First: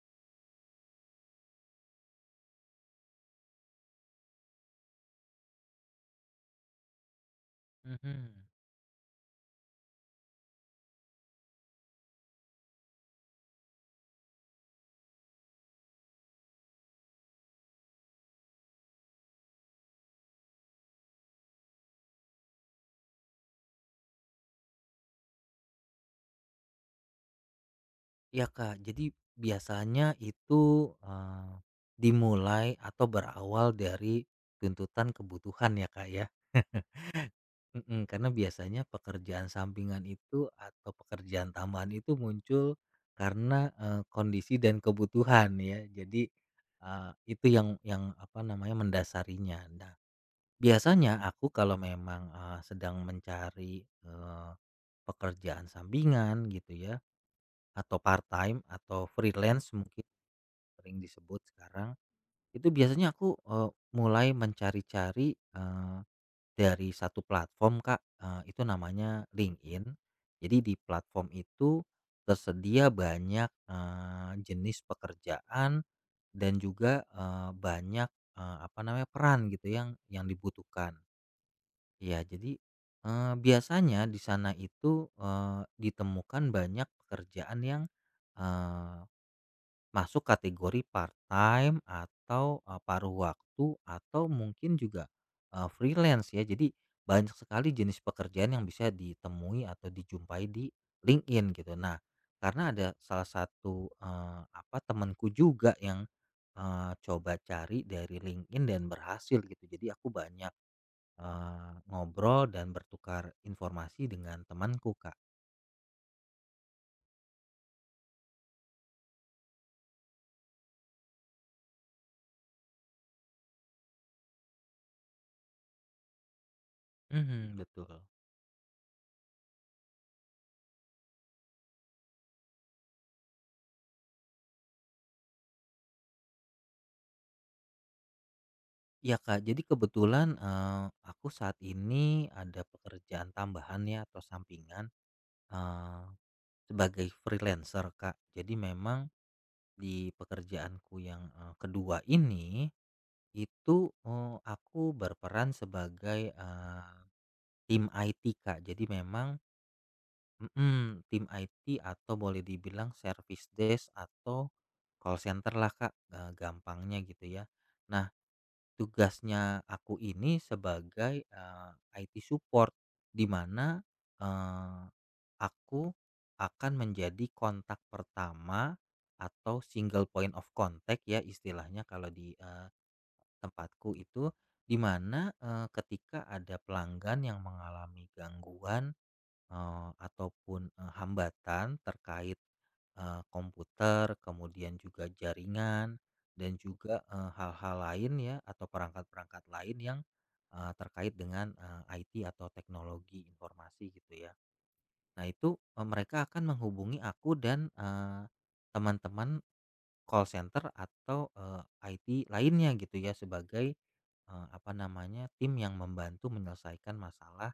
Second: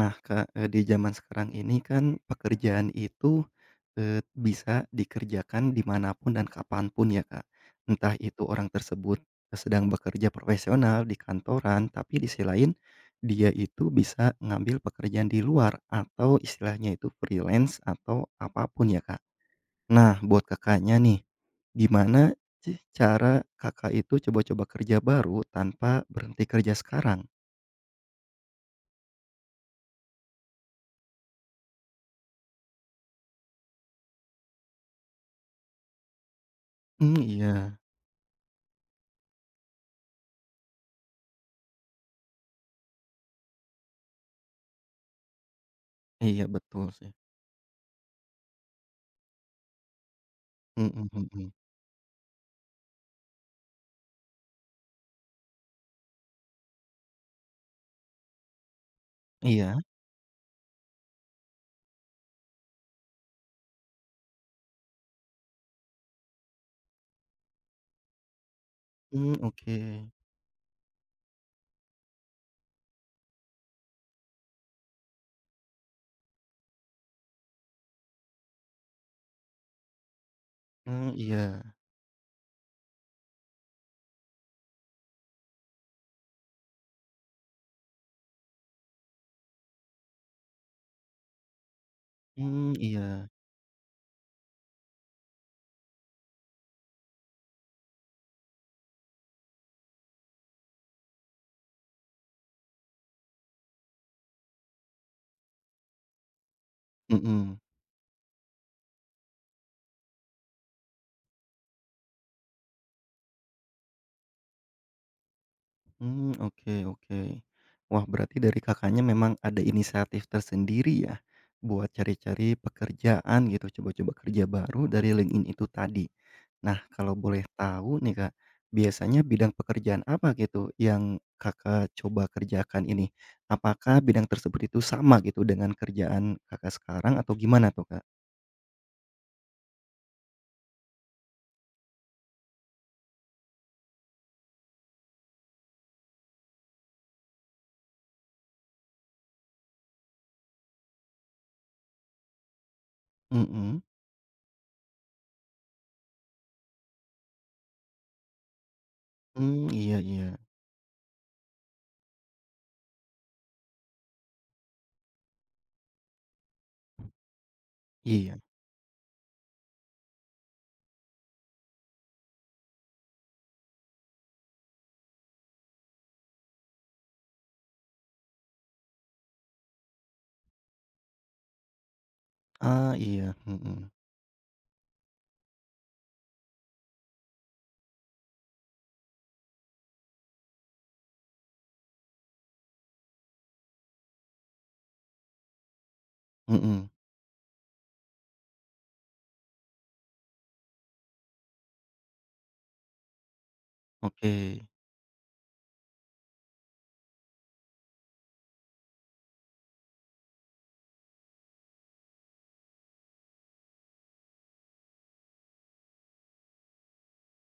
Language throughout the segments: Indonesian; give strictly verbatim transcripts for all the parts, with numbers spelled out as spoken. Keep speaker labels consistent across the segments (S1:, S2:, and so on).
S1: Nah, Kak, eee, di zaman sekarang ini kan pekerjaan itu, eee, bisa dikerjakan dimanapun dan kapanpun ya, Kak. Entah itu
S2: Mhm.
S1: orang tersebut sedang bekerja profesional di kantoran, tapi di sisi lain dia itu bisa ngambil pekerjaan di luar atau istilahnya itu freelance atau apapun ya, Kak. Nah, buat Kakaknya nih, gimana sih cara Kakak itu coba-coba kerja baru tanpa berhenti kerja sekarang?
S2: Ya Kak. Jadi biasanya itu, eee, dimulai atau berawal dari tuntutan kebutuhan ya, Kak, ya?
S1: Mmm, iya.
S2: Mhm, karena biasanya pekerjaan sampingan itu atau pekerjaan tambahan itu muncul karena, eee, kondisi dan kebutuhan ya. Jadi,
S1: Iya, betul
S2: eee,
S1: sih.
S2: itu yang yang apa namanya, mendasarinya. Nah,
S1: Mhm
S2: biasanya aku
S1: mhm.
S2: kalau memang, eee, sedang mencari, eee, pekerjaan sampingan gitu ya. Atau part-time atau freelance
S1: Iya?
S2: mungkin sering disebut sekarang, itu biasanya aku, eee, mulai mencari-cari, eee, dari satu platform Kak, eee, itu namanya
S1: Mmm, oke.
S2: LinkedIn. Jadi di platform itu tersedia banyak, eee, jenis pekerjaan dan juga, eee, banyak, eee, apa namanya, peran gitu yang yang dibutuhkan.
S1: Mmm, iya.
S2: Ya jadi, eee, biasanya di sana itu, eee, ditemukan banyak pekerjaan yang masuk kategori part-time atau,
S1: Mmm,
S2: eee, paruh
S1: iya.
S2: waktu atau mungkin juga, eee, freelance ya. Jadi banyak sekali jenis pekerjaan yang bisa ditemui atau dijumpai di LinkedIn gitu. Nah, karena ada salah satu, eee, apa, temanku juga yang, eee, coba
S1: Mhm.
S2: cari dari LinkedIn dan berhasil gitu. Jadi aku banyak, eee, ngobrol dan bertukar informasi dengan temanku, Kak.
S1: Mmm, oke oke. Wah, berarti dari Kakaknya memang ada inisiatif tersendiri ya, buat cari-cari pekerjaan gitu, coba-coba kerja baru dari LinkedIn itu tadi. Nah, kalau boleh
S2: Mhm,
S1: tahu
S2: betul.
S1: nih, Kak, biasanya bidang pekerjaan apa gitu yang Kakak coba kerjakan ini? Apakah bidang tersebut itu sama gitu dengan kerjaan Kakak sekarang atau gimana tuh, Kak?
S2: Iya Kak, jadi kebetulan, eee, aku saat ini ada pekerjaan tambahan ya atau sampingan, eee, sebagai freelancer Kak. Jadi memang di pekerjaanku yang, eee, kedua ini, itu,
S1: Mhm.
S2: eee, aku berperan sebagai, eee, tim I T Kak. Jadi memang
S1: Mmm, iya iya.
S2: mhm, tim I T atau boleh dibilang service desk atau call center lah Kak, eee, gampangnya gitu ya. Nah,
S1: Iya.
S2: tugasnya aku ini sebagai, eee, I T support di mana, eee, aku akan menjadi kontak pertama atau single point of contact ya istilahnya kalau di, eee,
S1: Ah, iya,
S2: tempatku
S1: mhm,
S2: itu, di mana, eee, ketika ada pelanggan yang mengalami gangguan eee, ataupun, eee, hambatan terkait, eee, komputer, kemudian juga jaringan, dan
S1: mhm,
S2: juga, eee, hal-hal lain ya atau perangkat-perangkat lain yang, eee, terkait dengan, eee, I T atau teknologi informasi gitu
S1: oke.
S2: ya. Nah itu, eee, mereka akan menghubungi aku dan, eee, teman-teman call center atau, eee, I T lainnya gitu ya sebagai, eee, apa namanya, tim yang membantu menyelesaikan masalah,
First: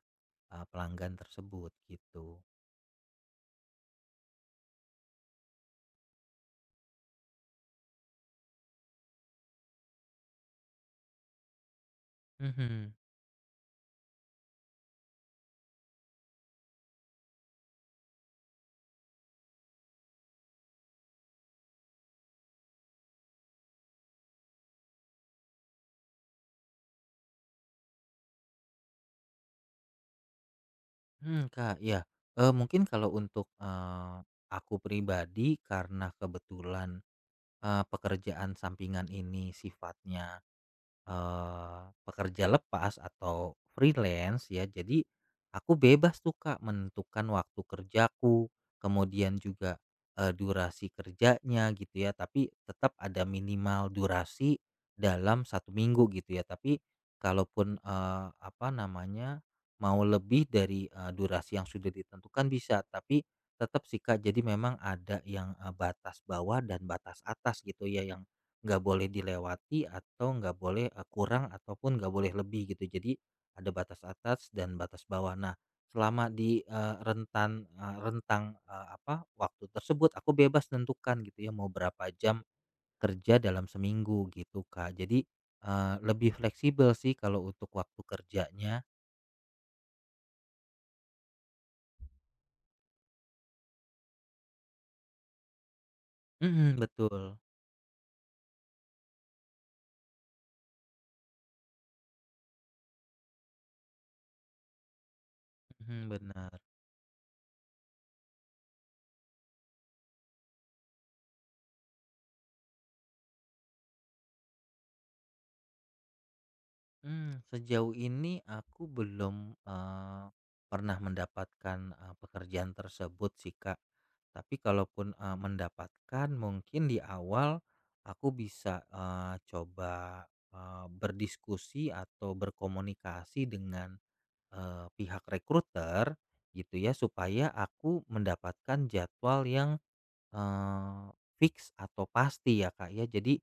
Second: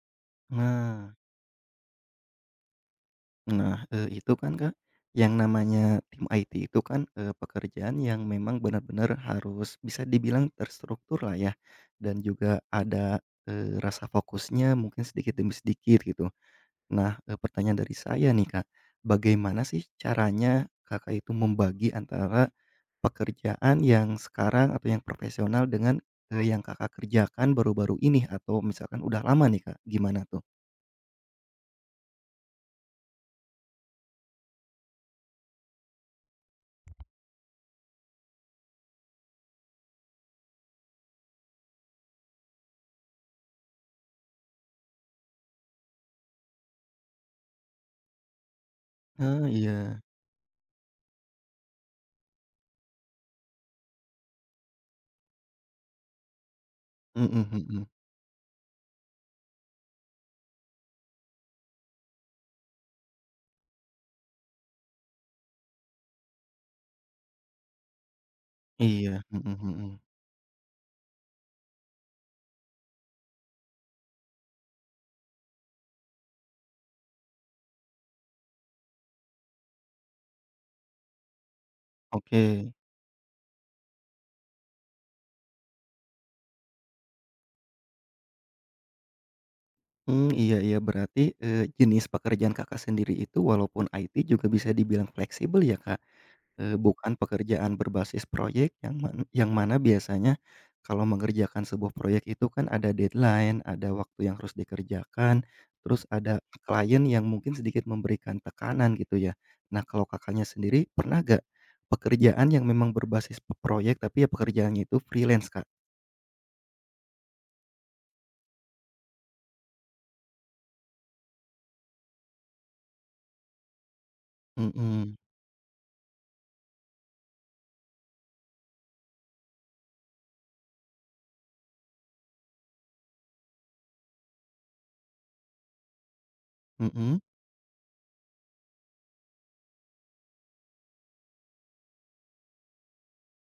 S2: eee, pelanggan
S1: Nah
S2: tersebut gitu.
S1: nah, eee, itu kan, Kak, yang namanya tim I T itu kan, eee, pekerjaan yang memang benar-benar harus bisa dibilang terstruktur lah ya, dan juga
S2: Mhm,
S1: ada, eee, rasa fokusnya mungkin sedikit demi sedikit gitu. Nah, eee, pertanyaan dari saya nih, Kak, bagaimana sih caranya Kakak itu membagi antara pekerjaan yang sekarang atau yang profesional dengan, eee, yang Kakak kerjakan baru-baru ini atau misalkan udah lama nih, Kak? Gimana tuh?
S2: mhm, Kak, ya, eee, mungkin kalau untuk, eee, aku pribadi karena kebetulan, eee, pekerjaan sampingan ini sifatnya Eee, pekerja lepas atau freelance ya, jadi aku bebas tuh Kak menentukan waktu kerjaku, kemudian
S1: Ah,
S2: juga,
S1: iya.
S2: eee, durasi kerjanya gitu ya, tapi tetap ada minimal durasi dalam satu minggu gitu ya. Tapi
S1: Mhm
S2: kalaupun,
S1: mhm.
S2: eee, apa namanya, mau lebih dari, eee, durasi yang sudah ditentukan bisa, tapi tetap sih Kak, jadi memang ada yang, eee, batas bawah dan batas atas gitu ya yang nggak boleh
S1: Iya, mhm
S2: dilewati
S1: mhm.
S2: atau nggak boleh eh, kurang ataupun nggak boleh lebih gitu. Jadi ada batas atas dan batas bawah. Nah, selama di eh, rentan eh, rentang eh, apa waktu tersebut aku bebas tentukan gitu ya mau berapa jam
S1: Oke.
S2: kerja dalam seminggu gitu Kak. Jadi eh, lebih fleksibel sih kalau untuk waktu kerjanya.
S1: Mmm, iya iya berarti, eee, jenis pekerjaan Kakak sendiri itu walaupun I T juga bisa dibilang fleksibel ya, Kak?
S2: Mm,
S1: Eee, bukan
S2: betul.
S1: pekerjaan berbasis proyek yang man yang mana biasanya kalau mengerjakan sebuah proyek itu kan ada deadline, ada waktu yang harus dikerjakan, terus
S2: Mm,
S1: ada
S2: benar.
S1: klien yang mungkin sedikit memberikan tekanan gitu ya. Nah kalau Kakaknya sendiri pernah gak pekerjaan yang memang berbasis pe proyek tapi ya pekerjaannya itu freelance, Kak?
S2: Mmm, sejauh ini aku belum, eee, pernah mendapatkan, eee, pekerjaan tersebut sih, Kak. Tapi kalaupun,
S1: Mhm,
S2: eee, mendapatkan mungkin di awal aku bisa, eee, coba, eee, berdiskusi atau berkomunikasi dengan, eee, pihak rekruter gitu ya,
S1: mhm,
S2: supaya aku mendapatkan jadwal yang Eee, fix atau pasti ya, Kak, ya. Jadi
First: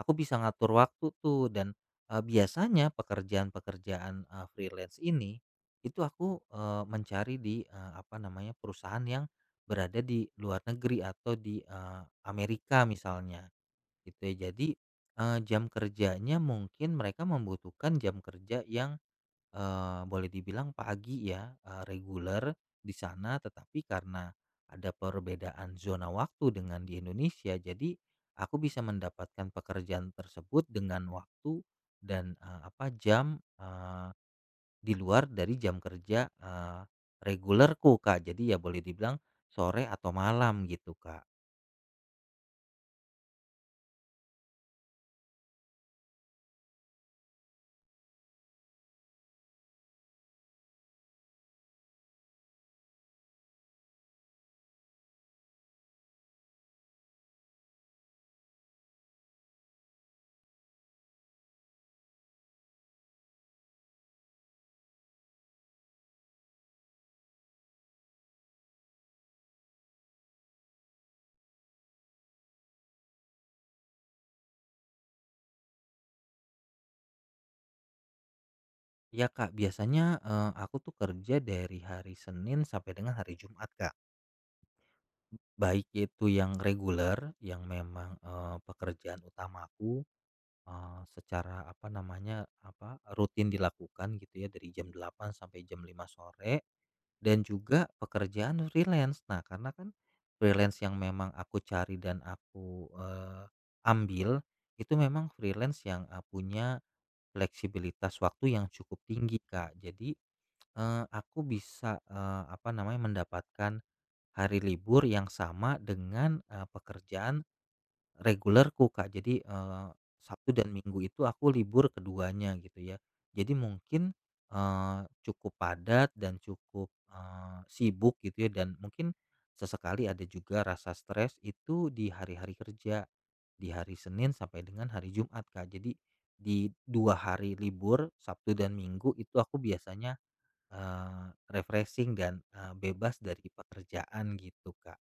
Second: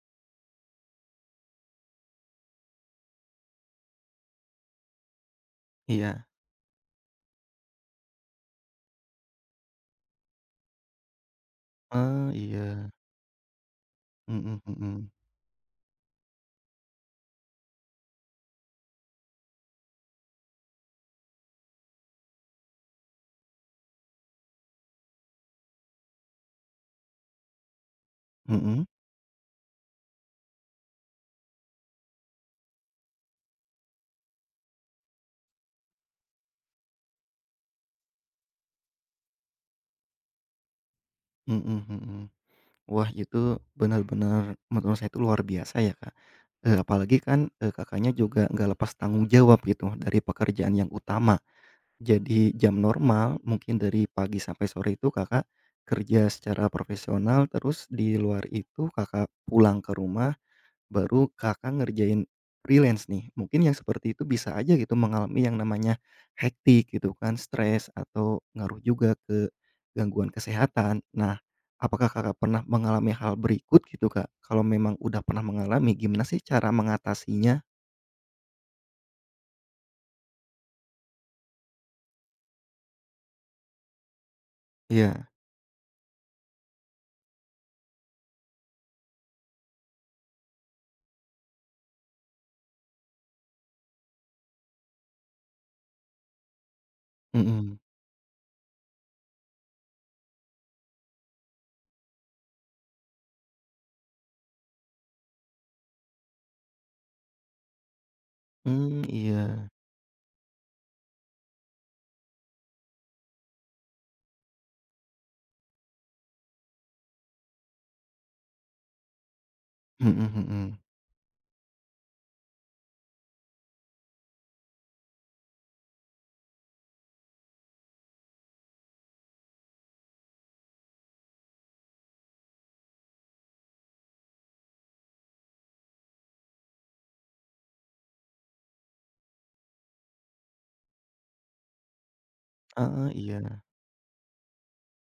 S2: aku bisa ngatur waktu tuh dan, eee, biasanya pekerjaan-pekerjaan, eee, freelance ini itu
S1: iya.
S2: aku, eee, mencari di, eee, apa namanya, perusahaan yang berada di luar negeri atau di, eee,
S1: Oh
S2: Amerika
S1: iya,
S2: misalnya gitu
S1: mhm
S2: ya. Jadi,
S1: mhm, mhm.
S2: eee, jam kerjanya mungkin mereka membutuhkan jam kerja yang Eee, boleh dibilang pagi ya, eee, reguler di sana, tetapi karena ada perbedaan zona waktu dengan di Indonesia, jadi aku bisa
S1: Mhm,
S2: mendapatkan pekerjaan tersebut dengan waktu dan, eee, apa, jam, eee, di luar dari jam kerja, eee, regulerku, Kak. Jadi ya boleh dibilang sore atau malam gitu, Kak.
S1: mhm mhm. Wah, itu benar-benar menurut saya itu luar biasa ya, Kak. Eee, apalagi kan, eee, Kakaknya juga nggak lepas tanggung jawab gitu dari pekerjaan yang utama. Jadi jam normal mungkin dari pagi sampai sore itu Kakak kerja secara profesional, terus di luar itu Kakak pulang ke rumah. Baru Kakak ngerjain freelance nih. Mungkin yang seperti itu bisa aja gitu mengalami yang namanya hektik gitu kan, stres atau ngaruh juga ke gangguan kesehatan. Nah, apakah Kakak pernah mengalami hal berikut gitu, Kak? Kalau memang udah pernah mengalami, gimana sih cara mengatasinya?
S2: Ya Kak, biasanya, eee, aku tuh kerja dari hari Senin sampai dengan hari Jumat, Kak.
S1: Iya,
S2: Baik itu yang reguler, yang memang, eee, pekerjaan utamaku, eee, secara apa namanya, apa, rutin dilakukan gitu ya dari jam delapan sampai jam lima sore dan
S1: mhm.
S2: juga pekerjaan freelance. Nah, karena kan freelance yang memang aku cari dan aku, eee, ambil itu memang freelance yang, eee, punya fleksibilitas waktu yang cukup
S1: Mmm,
S2: tinggi,
S1: iya.
S2: Kak. Jadi, eee, aku bisa, eee, apa namanya, mendapatkan hari libur yang sama dengan, eee, pekerjaan regulerku, Kak. Jadi, eee,
S1: Mhm
S2: Sabtu dan
S1: mhm.
S2: Minggu itu aku libur keduanya gitu ya. Jadi mungkin, eee, cukup padat dan cukup, eee, sibuk gitu ya dan mungkin sesekali ada juga rasa stres itu di hari-hari kerja, di hari Senin sampai dengan hari Jumat, Kak. Jadi di dua hari libur, Sabtu dan Minggu itu aku biasanya, eee, refreshing dan, eee,
S1: Ah,
S2: bebas
S1: iya.
S2: dari pekerjaan gitu, Kak.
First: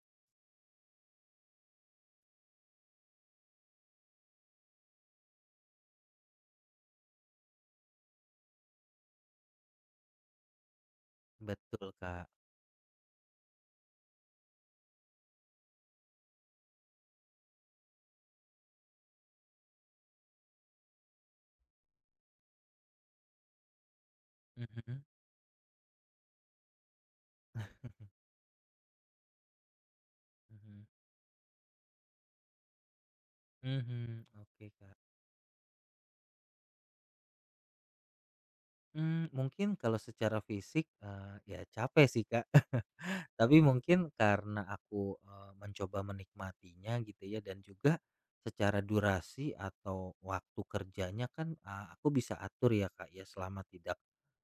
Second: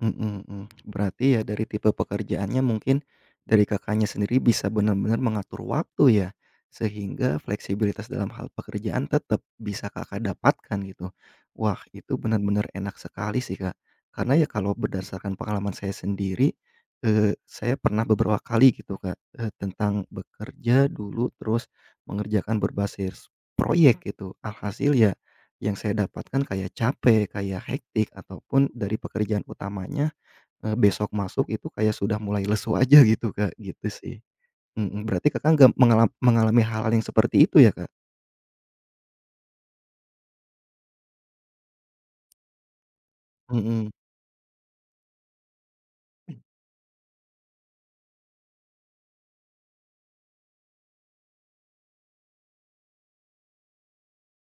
S1: Mhm mhm. Berarti ya dari tipe pekerjaannya mungkin dari Kakaknya sendiri bisa benar-benar mengatur waktu ya, sehingga fleksibilitas dalam hal pekerjaan tetap bisa Kakak dapatkan gitu. Wah
S2: Betul,
S1: itu
S2: Kak.
S1: benar-benar enak sekali sih, Kak. Karena ya kalau berdasarkan pengalaman saya sendiri, eee, saya pernah beberapa kali gitu, Kak, eee, tentang bekerja dulu terus mengerjakan berbasis proyek gitu. Alhasil
S2: Mhm,
S1: ya yang saya dapatkan kayak capek, kayak hektik ataupun dari pekerjaan utamanya. Eee,
S2: mhm,
S1: besok masuk itu kayak sudah mulai lesu aja gitu, Kak, gitu sih.
S2: mhm, oke, Kak.
S1: Mhm, berarti Kakak nggak mengalam mengalami hal-hal yang seperti itu ya, Kak?
S2: Mmm, mungkin kalau secara fisik, eee, ya capek sih, Kak. Tapi
S1: Mhm,
S2: mungkin karena aku, eee, mencoba menikmatinya gitu ya dan juga secara durasi atau waktu kerjanya kan, eee, aku bisa atur ya, Kak, ya selama tidak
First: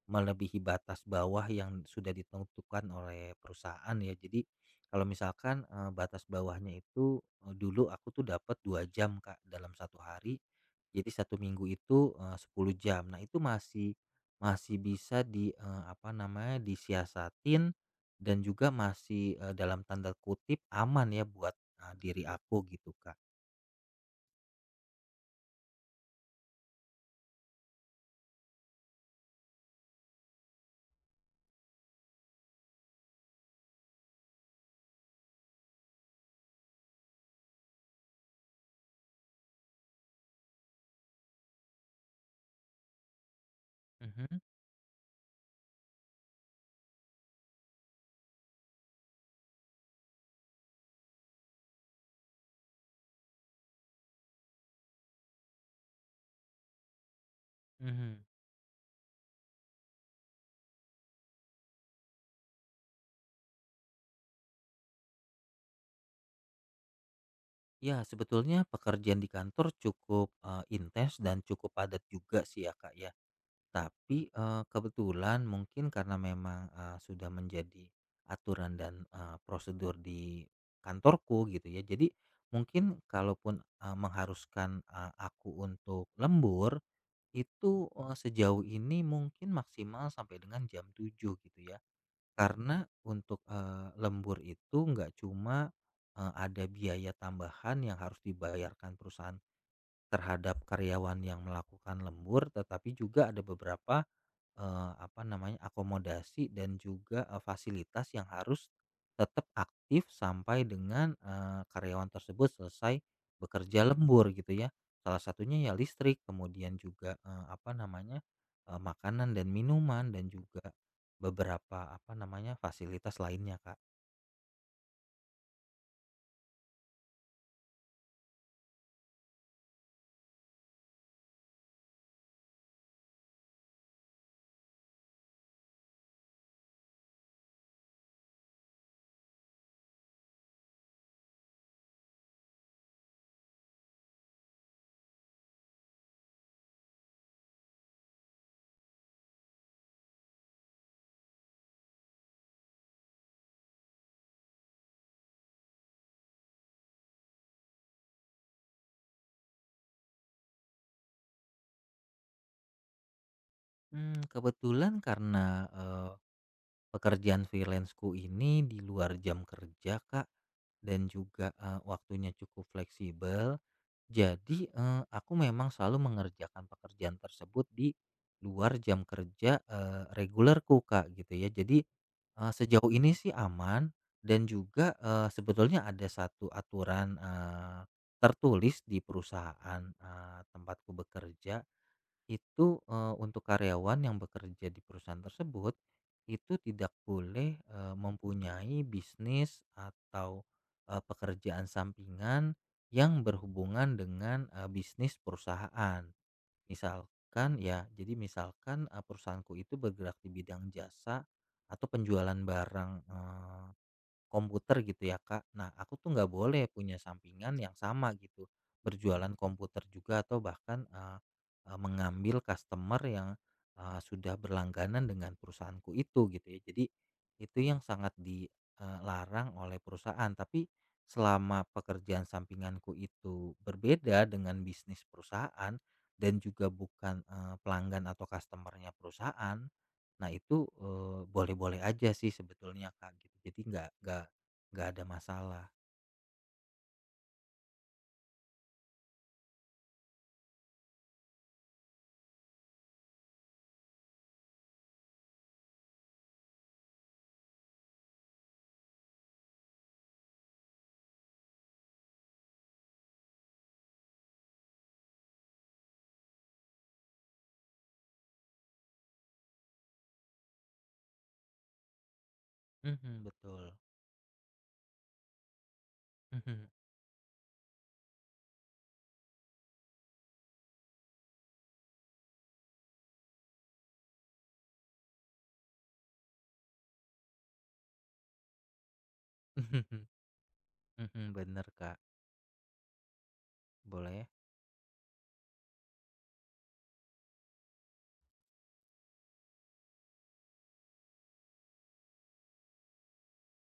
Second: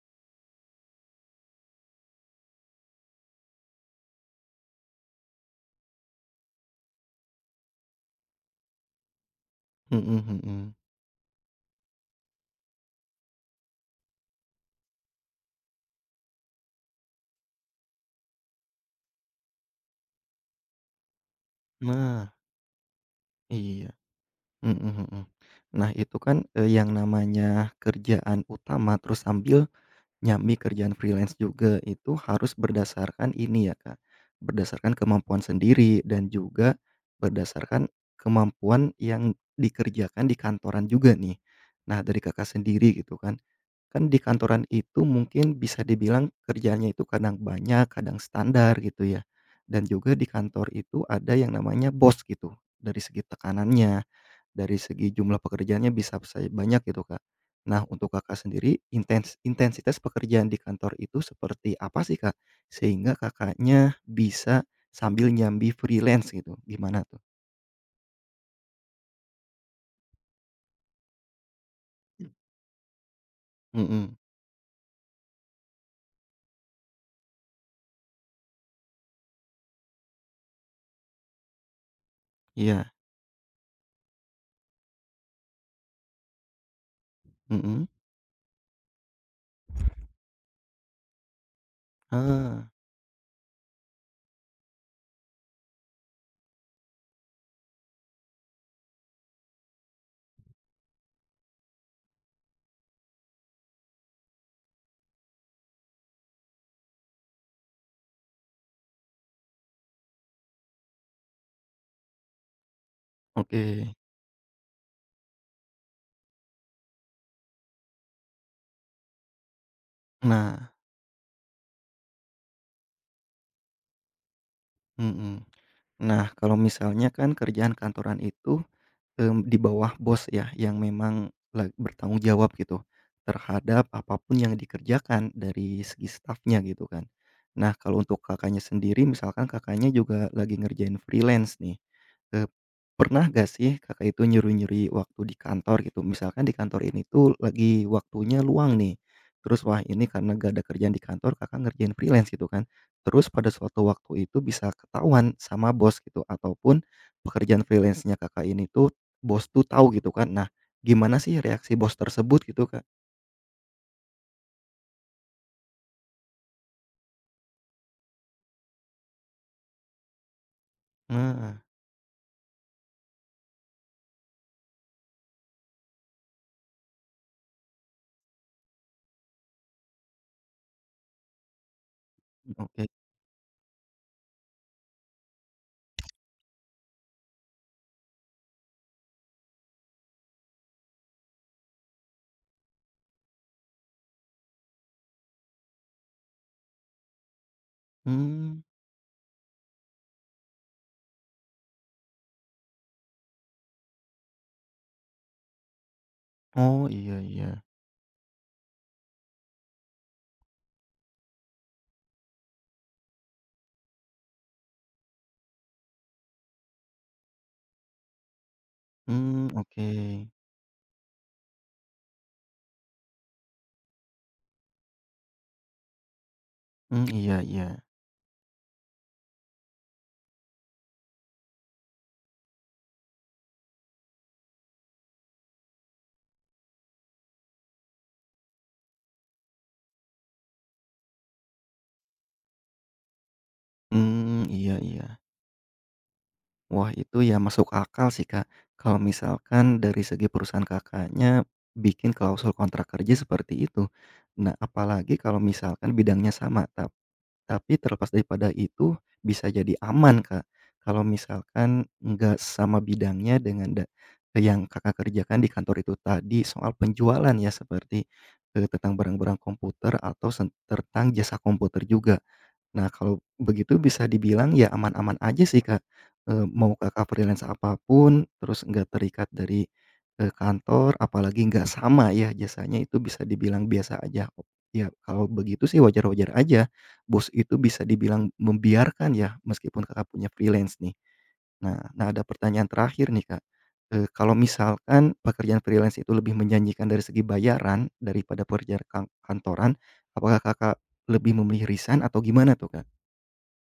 S2: melebihi batas bawah yang sudah ditentukan oleh perusahaan ya. Jadi kalau misalkan, eee, batas bawahnya itu, eee, dulu aku tuh dapat dua jam, Kak, dalam satu
S1: mhm
S2: hari.
S1: mhm.
S2: Jadi satu minggu itu, eee, sepuluh jam. Nah itu masih masih bisa di, eee, apa namanya, disiasatin dan juga masih, eee, dalam tanda kutip "aman" ya buat, eee, diri
S1: Nah,
S2: aku gitu, Kak.
S1: iya, mhm mhm. Nah, itu kan, eee, yang namanya kerjaan utama terus sambil nyambi kerjaan freelance juga itu harus berdasarkan ini ya, Kak, berdasarkan kemampuan sendiri dan juga berdasarkan kemampuan yang dikerjakan di kantoran juga nih. Nah, dari Kakak sendiri gitu kan Kan di
S2: Mhm
S1: kantoran itu mungkin bisa dibilang kerjanya itu kadang banyak, kadang standar gitu ya. Dan juga di kantor itu ada yang namanya bos gitu, dari segi tekanannya, dari segi jumlah pekerjaannya bisa saya banyak gitu, Kak. Nah, untuk
S2: mhm.
S1: Kakak sendiri intens intensitas pekerjaan di kantor itu seperti apa sih, Kak? Sehingga Kakaknya bisa sambil nyambi freelance gitu, gimana tuh?
S2: Ya, sebetulnya pekerjaan di kantor cukup, eee, intens dan cukup padat juga sih ya, Kak, ya.
S1: Mhm,
S2: Tapi, eee, kebetulan mungkin karena memang, eee, sudah menjadi aturan dan, eee, prosedur di kantorku gitu ya. Jadi mungkin
S1: iya,
S2: kalaupun, eee, mengharuskan, eee, aku untuk lembur
S1: mhm,
S2: itu, eee, sejauh ini mungkin maksimal sampai dengan jam tujuh gitu ya.
S1: ah,
S2: Karena untuk, eee, lembur itu nggak cuma, eee, ada biaya tambahan yang harus dibayarkan perusahaan terhadap karyawan yang melakukan lembur, tetapi juga ada beberapa eee, apa namanya, akomodasi dan juga, eee, fasilitas yang harus tetap aktif sampai dengan, eee, karyawan tersebut selesai bekerja
S1: oke.
S2: lembur gitu ya. Salah satunya ya listrik, kemudian juga, eee, apa namanya, eee, makanan dan minuman dan juga
S1: Nah,
S2: beberapa apa namanya, fasilitas lainnya, Kak.
S1: mhm. Nah, kalau misalnya kan kerjaan kantoran itu, Mmm, di bawah bos ya, yang memang la bertanggung jawab gitu, terhadap apapun yang dikerjakan dari segi stafnya gitu kan. Nah kalau untuk Kakaknya sendiri misalkan Kakaknya juga lagi ngerjain freelance nih, eee, pernah nggak sih Kakak itu nyuri-nyuri waktu di kantor gitu? Misalkan di kantor ini tuh lagi waktunya luang nih, terus wah ini karena nggak ada kerjaan di kantor Kakak ngerjain freelance gitu kan, terus pada suatu waktu itu bisa ketahuan sama bos gitu ataupun pekerjaan freelance-nya Kakak ini tuh bos tuh tahu gitu kan. Nah, gimana sih reaksi bos tersebut gitu, Kak?
S2: Mmm, kebetulan karena, eee, pekerjaan freelanceku ini di luar jam kerja, Kak, dan juga,
S1: Nah,
S2: eee, waktunya cukup fleksibel. Jadi, eee, aku memang selalu mengerjakan pekerjaan tersebut di luar jam kerja, eee, regulerku, Kak, gitu ya. Jadi, eee,
S1: oke.
S2: sejauh ini sih aman dan juga, eee, sebetulnya ada satu aturan, eee, tertulis di perusahaan, eee, tempatku bekerja itu, eee, untuk karyawan yang bekerja di perusahaan tersebut, itu tidak boleh, eee,
S1: Mmm,
S2: mempunyai bisnis atau, eee, pekerjaan sampingan yang berhubungan dengan, eee, bisnis perusahaan.
S1: oh iya iya.
S2: Misalkan ya, jadi misalkan, eee, perusahaanku itu bergerak di bidang jasa atau penjualan barang, komputer gitu ya Kak. Nah, aku tuh nggak boleh punya sampingan yang sama gitu, berjualan
S1: Mmm,
S2: komputer
S1: oke.
S2: juga atau bahkan eh, eh, mengambil customer yang eh, sudah berlangganan dengan perusahaanku itu gitu ya. Jadi
S1: Mmm, iya
S2: itu
S1: iya.
S2: yang sangat dilarang oleh perusahaan. Tapi selama pekerjaan sampinganku itu berbeda dengan bisnis perusahaan dan juga bukan eh, pelanggan atau customernya perusahaan, nah itu, eee, boleh-boleh aja sih sebetulnya, Kak, gitu. Jadi nggak nggak
S1: Mmm, iya
S2: nggak ada
S1: iya.
S2: masalah.
S1: Wah, itu ya masuk akal sih, Kak. Kalau misalkan dari segi perusahaan Kakaknya bikin klausul kontrak kerja seperti itu. Nah, apalagi kalau misalkan bidangnya sama, tap Tapi terlepas daripada itu, bisa jadi aman, Kak, kalau misalkan nggak sama bidangnya dengan da yang Kakak kerjakan di kantor itu tadi soal penjualan ya, seperti, eee, tentang barang-barang komputer atau sen tentang jasa komputer juga. Nah, kalau
S2: Mhm, betul.
S1: begitu bisa dibilang ya aman-aman aja sih, Kak. Eee,
S2: Mhm.
S1: mau Kakak freelance apapun terus nggak terikat dari, eee, kantor, apalagi nggak sama ya jasanya, itu bisa dibilang biasa aja. Oh, ya kalau begitu sih wajar-wajar aja, bos itu bisa dibilang membiarkan ya, meskipun Kakak punya freelance nih.
S2: Mhm, bener,
S1: Nah
S2: Kak.
S1: nah ada pertanyaan terakhir nih, Kak. Eee,
S2: Boleh.
S1: kalau misalkan pekerjaan freelance itu lebih menjanjikan dari segi bayaran daripada pekerjaan kan kantoran, apakah Kakak lebih memilih risan atau gimana tuh, Kak?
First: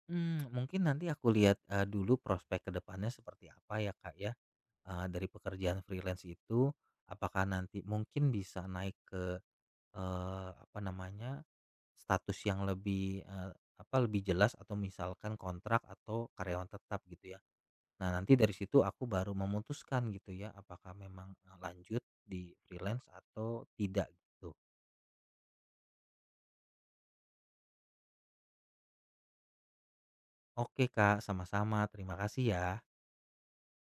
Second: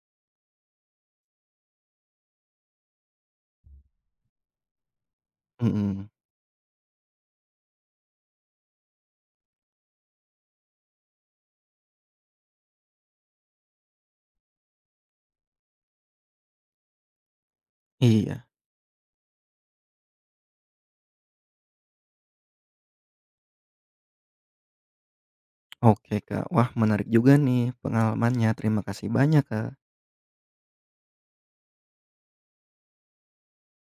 S2: Mmm, mungkin nanti aku lihat, eee, dulu prospek kedepannya seperti apa ya, Kak, ya, eee, dari pekerjaan
S1: Mhm,
S2: freelance itu. Apakah nanti mungkin bisa naik ke, eee, apa namanya, status yang lebih, eee, apa, lebih jelas atau misalkan kontrak atau karyawan tetap gitu ya. Nah, nanti
S1: iya,
S2: dari situ aku baru memutuskan gitu ya, apakah memang, eee, lanjut di freelance atau tidak gitu.
S1: oke, Kak. Wah menarik juga nih pengalamannya, terima kasih banyak, Kak.
S2: Oke Kak, sama-sama terima kasih ya.